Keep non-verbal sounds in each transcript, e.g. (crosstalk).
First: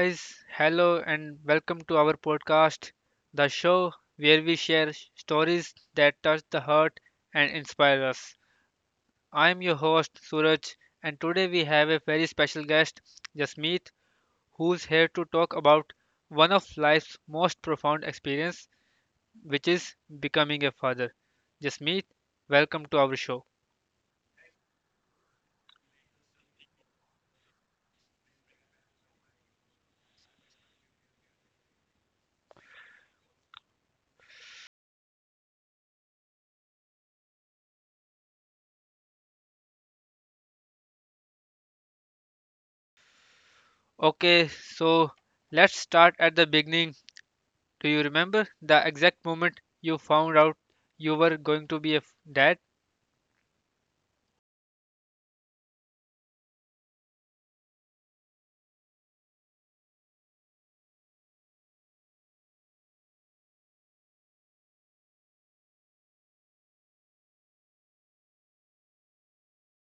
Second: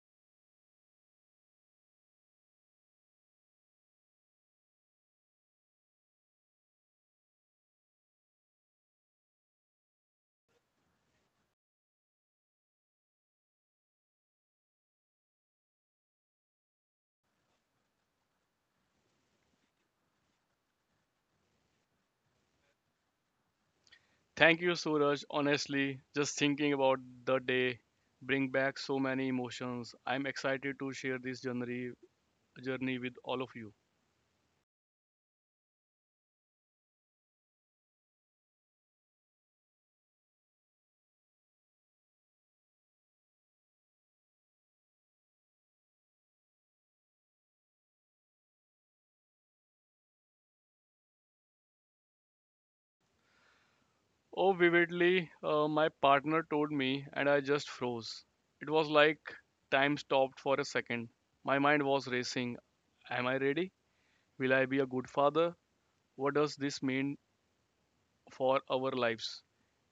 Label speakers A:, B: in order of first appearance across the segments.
A: guys, hello and welcome to our podcast, the show where we share stories that touch the heart and inspire us. I'm your host, Suraj, and today we have a very special guest, Jasmeet, who's here to talk about one of life's most profound experience, which is becoming a father. Jasmeet, welcome to our show.
B: Thank you, Suraj. Honestly, just thinking about the day bring back so many emotions. I'm excited to share this journey with all of you.
A: Okay, so let's start at the beginning. Do you remember the exact moment you found out you were going to be a dad?
B: Oh, vividly, my partner told me, and I just froze. It was like time stopped for a second. My mind was racing. Am I ready? Will I be a good father? What does this mean for our lives?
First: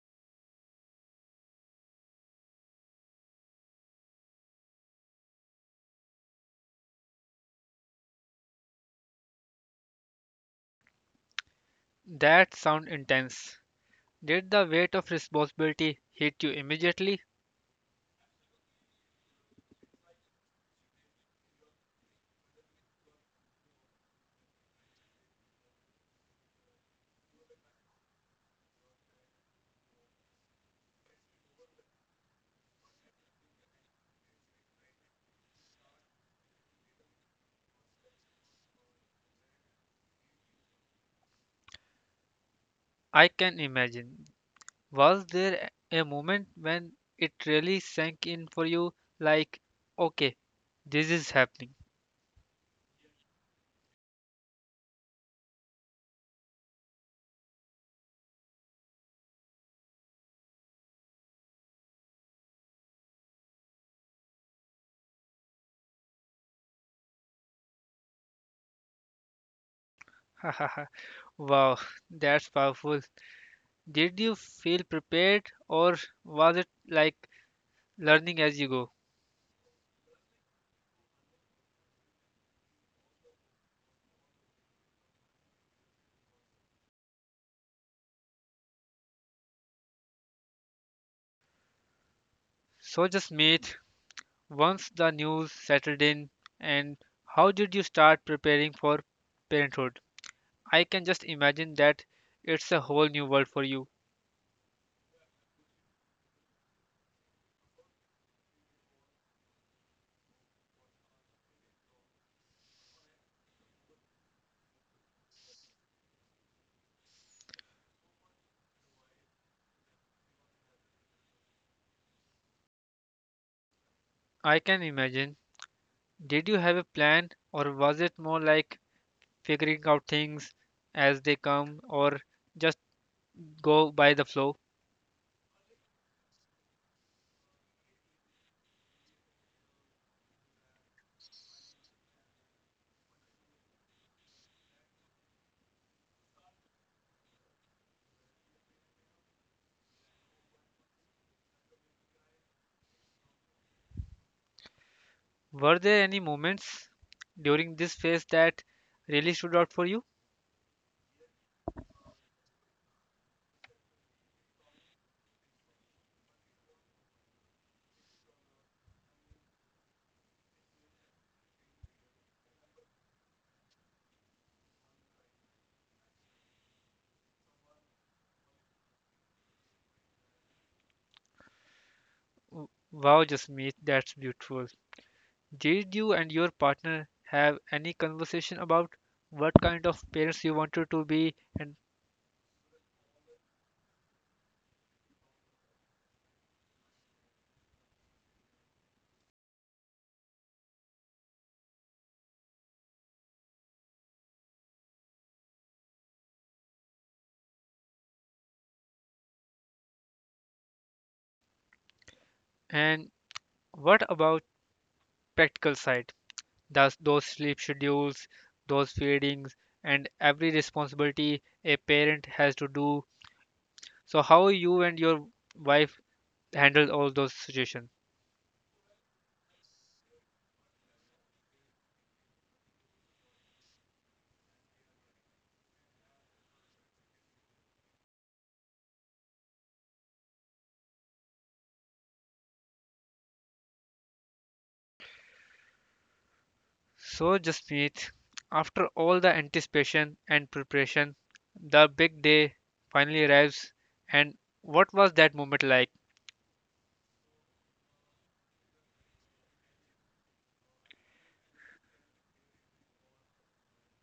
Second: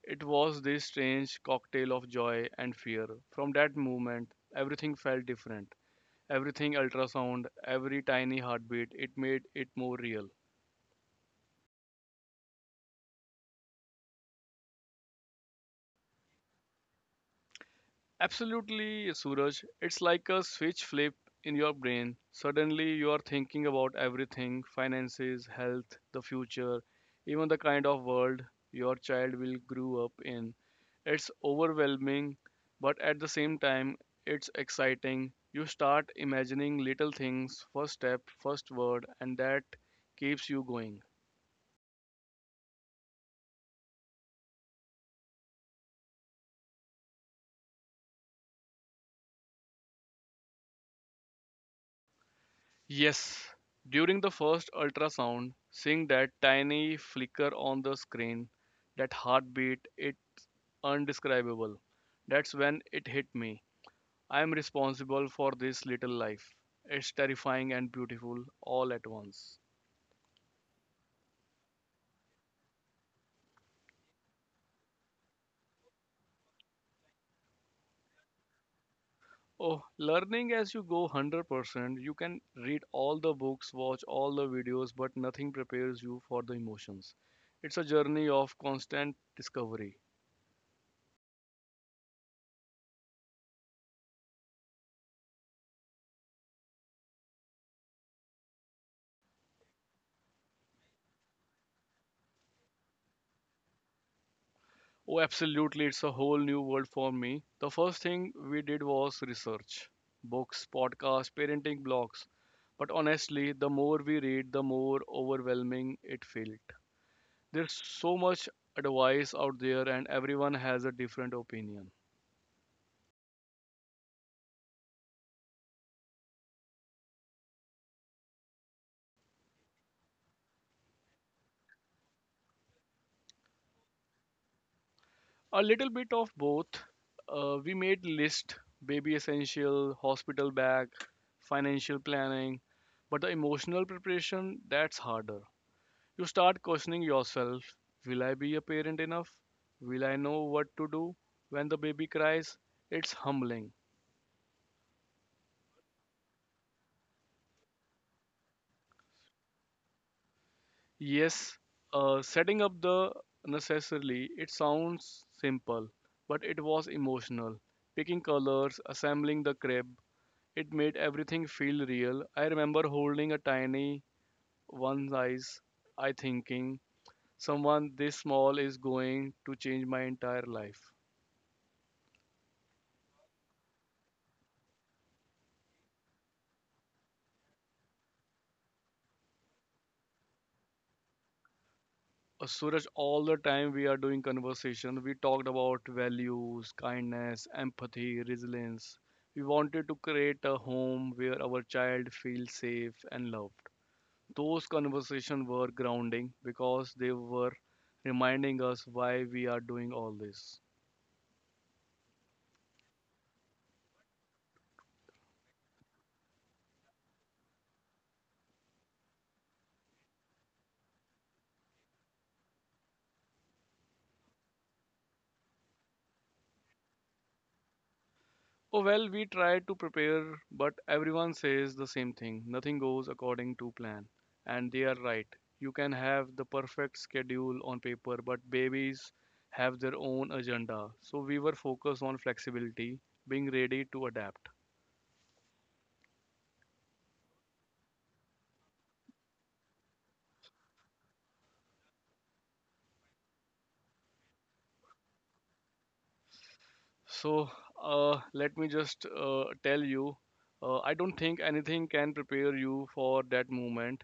B: It was this strange cocktail of joy and fear. From that moment, everything felt different. Everything ultrasound, every tiny heartbeat, it made it more real.
A: That sound intense. Did the weight of responsibility hit you immediately?
B: Absolutely, Suraj. It's like a switch flip in your brain. Suddenly, you are thinking about everything finances, health, the future, even the kind of world your child will grow up in. It's overwhelming, but at the same time, it's exciting. You start imagining little things, first step, first word, and that keeps you going.
A: I can imagine. Was there a moment when it really sank in for you like, okay, this is happening?
B: Yes, during the first ultrasound, seeing that tiny flicker on the screen, that heartbeat, it undescribable. That's when it hit me. I am responsible for this little life. It's terrifying and beautiful all at once.
A: (laughs) Wow, that's powerful. Did you feel prepared or was it like learning as you go?
B: Oh, learning as you go 100%, you can read all the books, watch all the videos, but nothing prepares you for the emotions. It's a journey of constant discovery.
A: So just meet, once the news settled in and how did you start preparing for parenthood? I can just imagine that it's a whole new world for you.
B: Oh, absolutely. It's a whole new world for me. The first thing we did was research books, podcasts, parenting blogs. But honestly, the more we read, the more overwhelming it felt. There's so much advice out there, and everyone has a different opinion.
A: I can imagine, did you have a plan or was it more like figuring out things as they come, or just go by the flow?
B: A little bit of both. We made list baby essential, hospital bag, financial planning, but the emotional preparation that's harder. You start questioning yourself. Will I be a parent enough? Will I know what to do when the baby cries? It's humbling.
A: Were there any moments during this phase that really stood out for you?
B: Yes, setting up the necessarily, it sounds simple, but it was emotional. Picking colors, assembling the crib, it made everything feel real. I remember holding a tiny one's eyes, I thinking, someone this small is going to change my entire life.
A: Wow, Jasmeet, that's beautiful. Did you and your partner have any conversation about what kind of parents you wanted to be, and
B: Suraj, all the time we are doing conversation, we talked about values, kindness, empathy, resilience. We wanted to create a home where our child feels safe and loved. Those conversations were grounding because they were reminding us why we are doing all this.
A: and what about practical side? Does those sleep schedules, those feedings and every responsibility a parent has to do. So how you and your wife handled all those situations?
B: Oh, well, we try to prepare, but everyone says the same thing. Nothing goes according to plan. And they are right. You can have the perfect schedule on paper, but babies have their own agenda. So we were focused on flexibility, being ready to adapt.
A: So Jasmeet, after all the anticipation and preparation, the big day finally arrives, and what was that moment like?
B: So let me just tell you I don't think anything can prepare you for that moment.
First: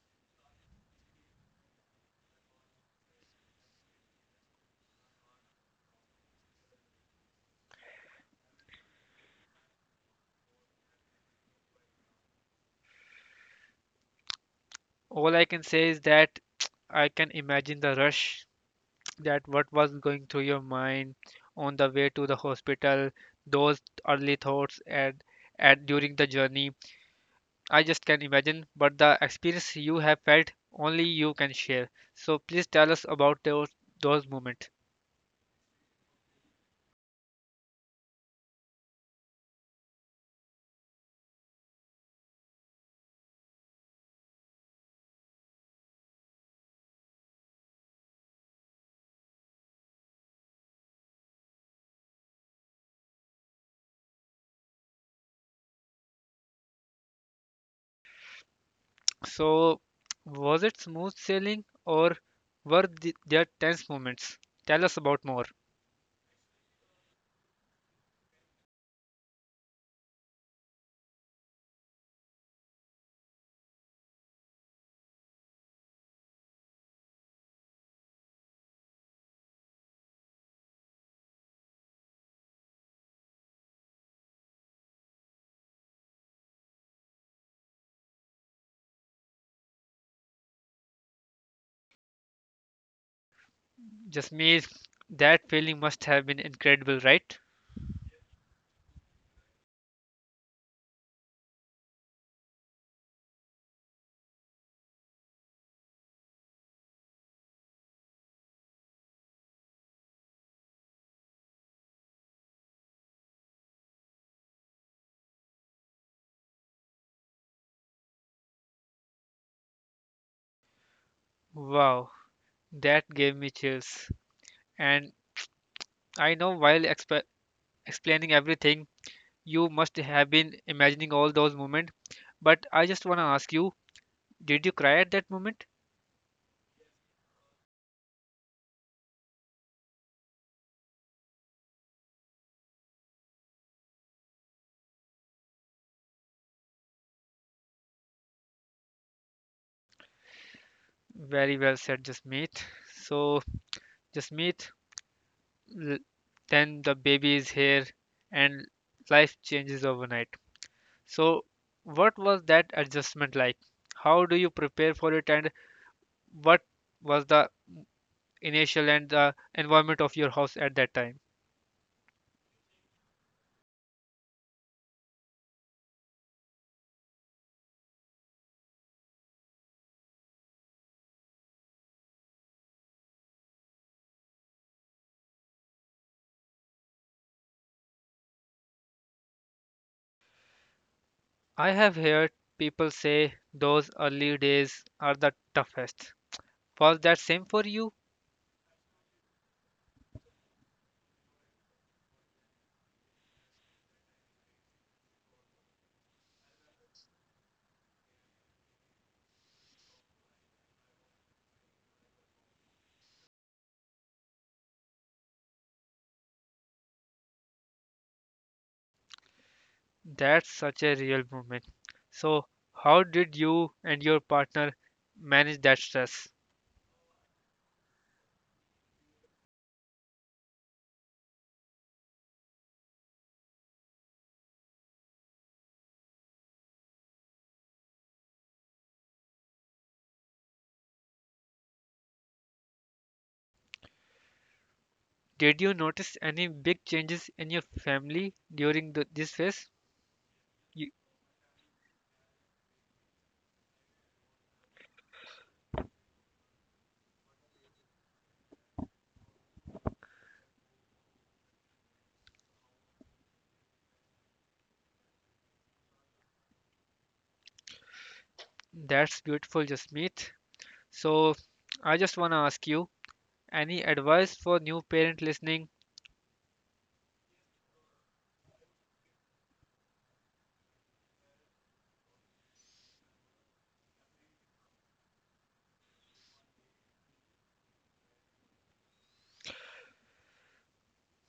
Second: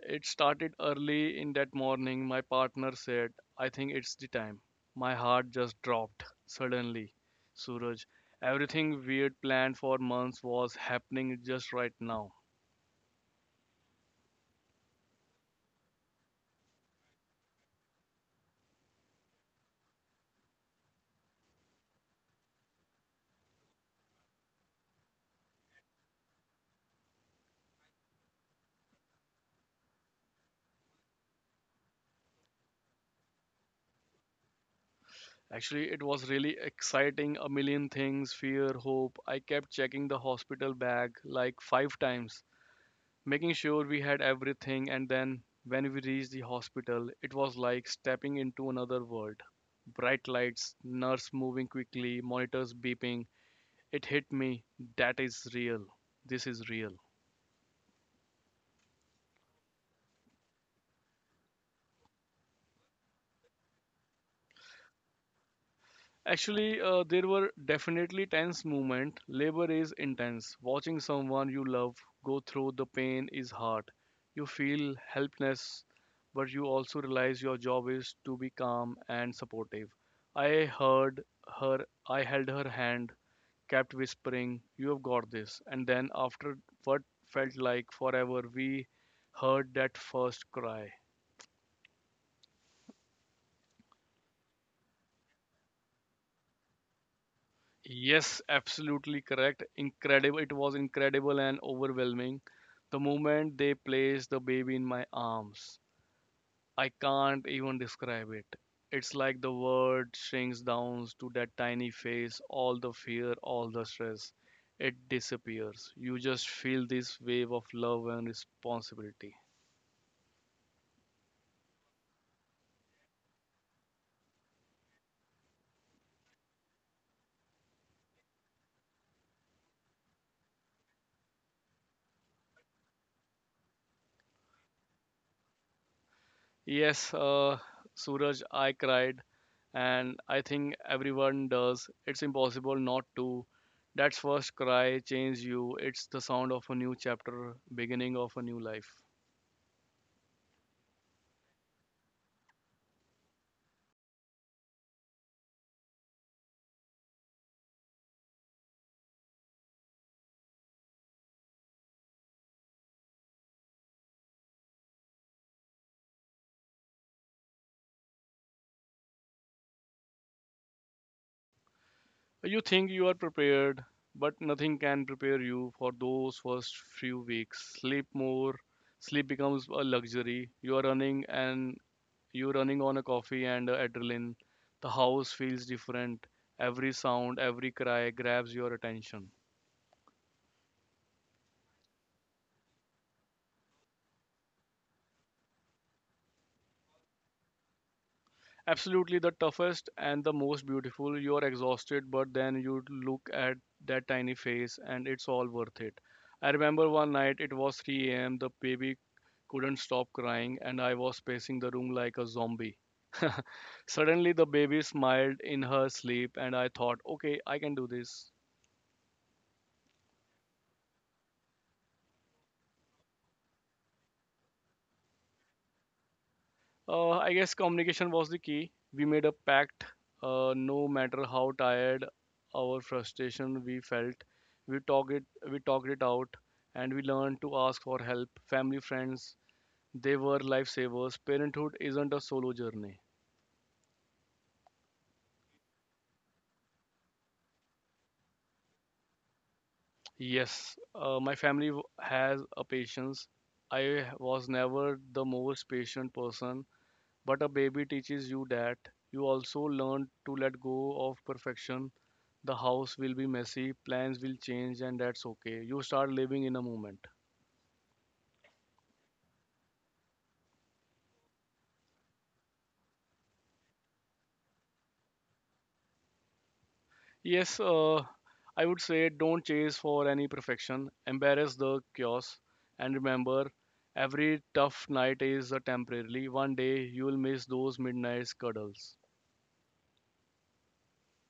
B: It started early in that morning. My partner said, I think it's the time. My heart just dropped suddenly. Suraj, everything weird planned for months was happening just right now.
A: All I can say is that I can imagine the rush, that what was going through your mind on the way to the hospital, those early thoughts and during the journey. I just can imagine, but the experience you have felt only you can share. So please tell us about those moments.
B: Actually, it was really exciting. A million things fear, hope. I kept checking the hospital bag like five times, making sure we had everything. And then when we reached the hospital, it was like stepping into another world bright lights, nurse moving quickly, monitors beeping, it hit me. That is real. This is real.
A: So was it smooth sailing or were there tense moments? Tell us about more.
B: Actually, there were definitely tense moments. Labor is intense. Watching someone you love go through the pain is hard. You feel helpless, but you also realize your job is to be calm and supportive. I heard her, I held her hand, kept whispering, you have got this. And then, after what felt like forever, we heard that first cry.
A: Just me, that feeling must have been incredible, right?
B: Yes, absolutely correct. Incredible. It was incredible and overwhelming. The moment they placed the baby in my arms, I can't even describe it. It's like the world shrinks down to that tiny face, all the fear, all the stress. It disappears. You just feel this wave of love and responsibility.
A: Wow. That gave me chills. And I know while explaining everything, you must have been imagining all those moments. But I just want to ask you, did you cry at that moment?
B: Yes, Suraj, I cried, and I think everyone does. It's impossible not to. That first cry changes you. It's the sound of a new chapter, beginning of a new life.
A: Very well said, Jasmeet. So, Jasmeet, l- then the baby is here and life changes overnight. So, what was that adjustment like? How do you prepare for it, and what was the initial and the environment of your house at that time?
B: You think you are prepared, but nothing can prepare you for those first few weeks. Sleep more. Sleep becomes a luxury. You're running on a coffee and adrenaline. The house feels different. Every sound, every cry grabs your attention.
A: I have heard people say those early days are the toughest. Was that same for you?
B: Absolutely the toughest and the most beautiful. You are exhausted, but then you look at that tiny face and it's all worth it. I remember one night it was 3 a.m. The baby couldn't stop crying and I was pacing the room like a zombie. (laughs) Suddenly the baby smiled in her sleep and I thought, okay, I can do this.
A: That's such a real moment. So, how did you and your partner manage that stress?
B: I guess communication was the key. We made a pact. No matter how tired our frustration we felt, we talked it. We talked it out, and we learned to ask for help. Family, friends, they were lifesavers. Parenthood isn't a solo journey.
A: Did you notice any big changes in your family during this phase?
B: Yes,
A: You,
B: my family has a patience. I was never the most patient person, but a baby teaches you that you also learn to let go of perfection. The house will be messy, plans will change, and that's okay. You start living in a moment.
A: that's beautiful, Jasmeet. So, I just want to ask you, any advice for new parent listening?
B: Yes, I would say don't chase for any perfection, embrace the chaos, and remember every tough night is a temporarily. One day you'll miss those midnight cuddles.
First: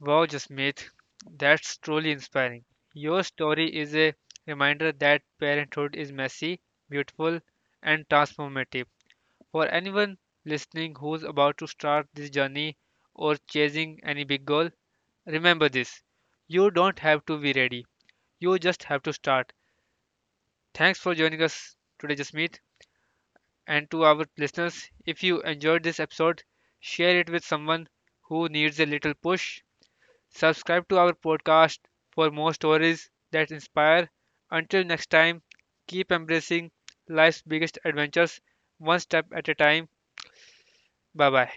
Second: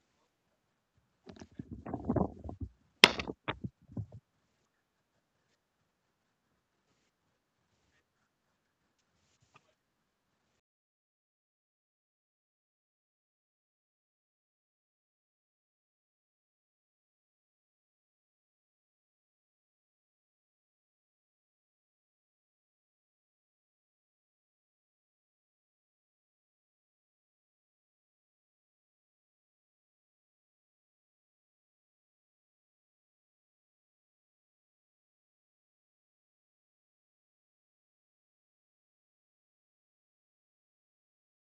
A: Wow, Jasmeet, that's truly inspiring. Your story is a reminder that parenthood is messy, beautiful, and transformative. For anyone listening who's about to start this journey or chasing any big goal, remember this: you don't have to be ready, you just have to start. Thanks for joining us today, Jasmeet. And to our listeners, if you enjoyed this episode, share it with someone who needs a little push. Subscribe to our podcast for more stories that inspire. Until next time, keep embracing life's biggest adventures one step at a time. Bye bye.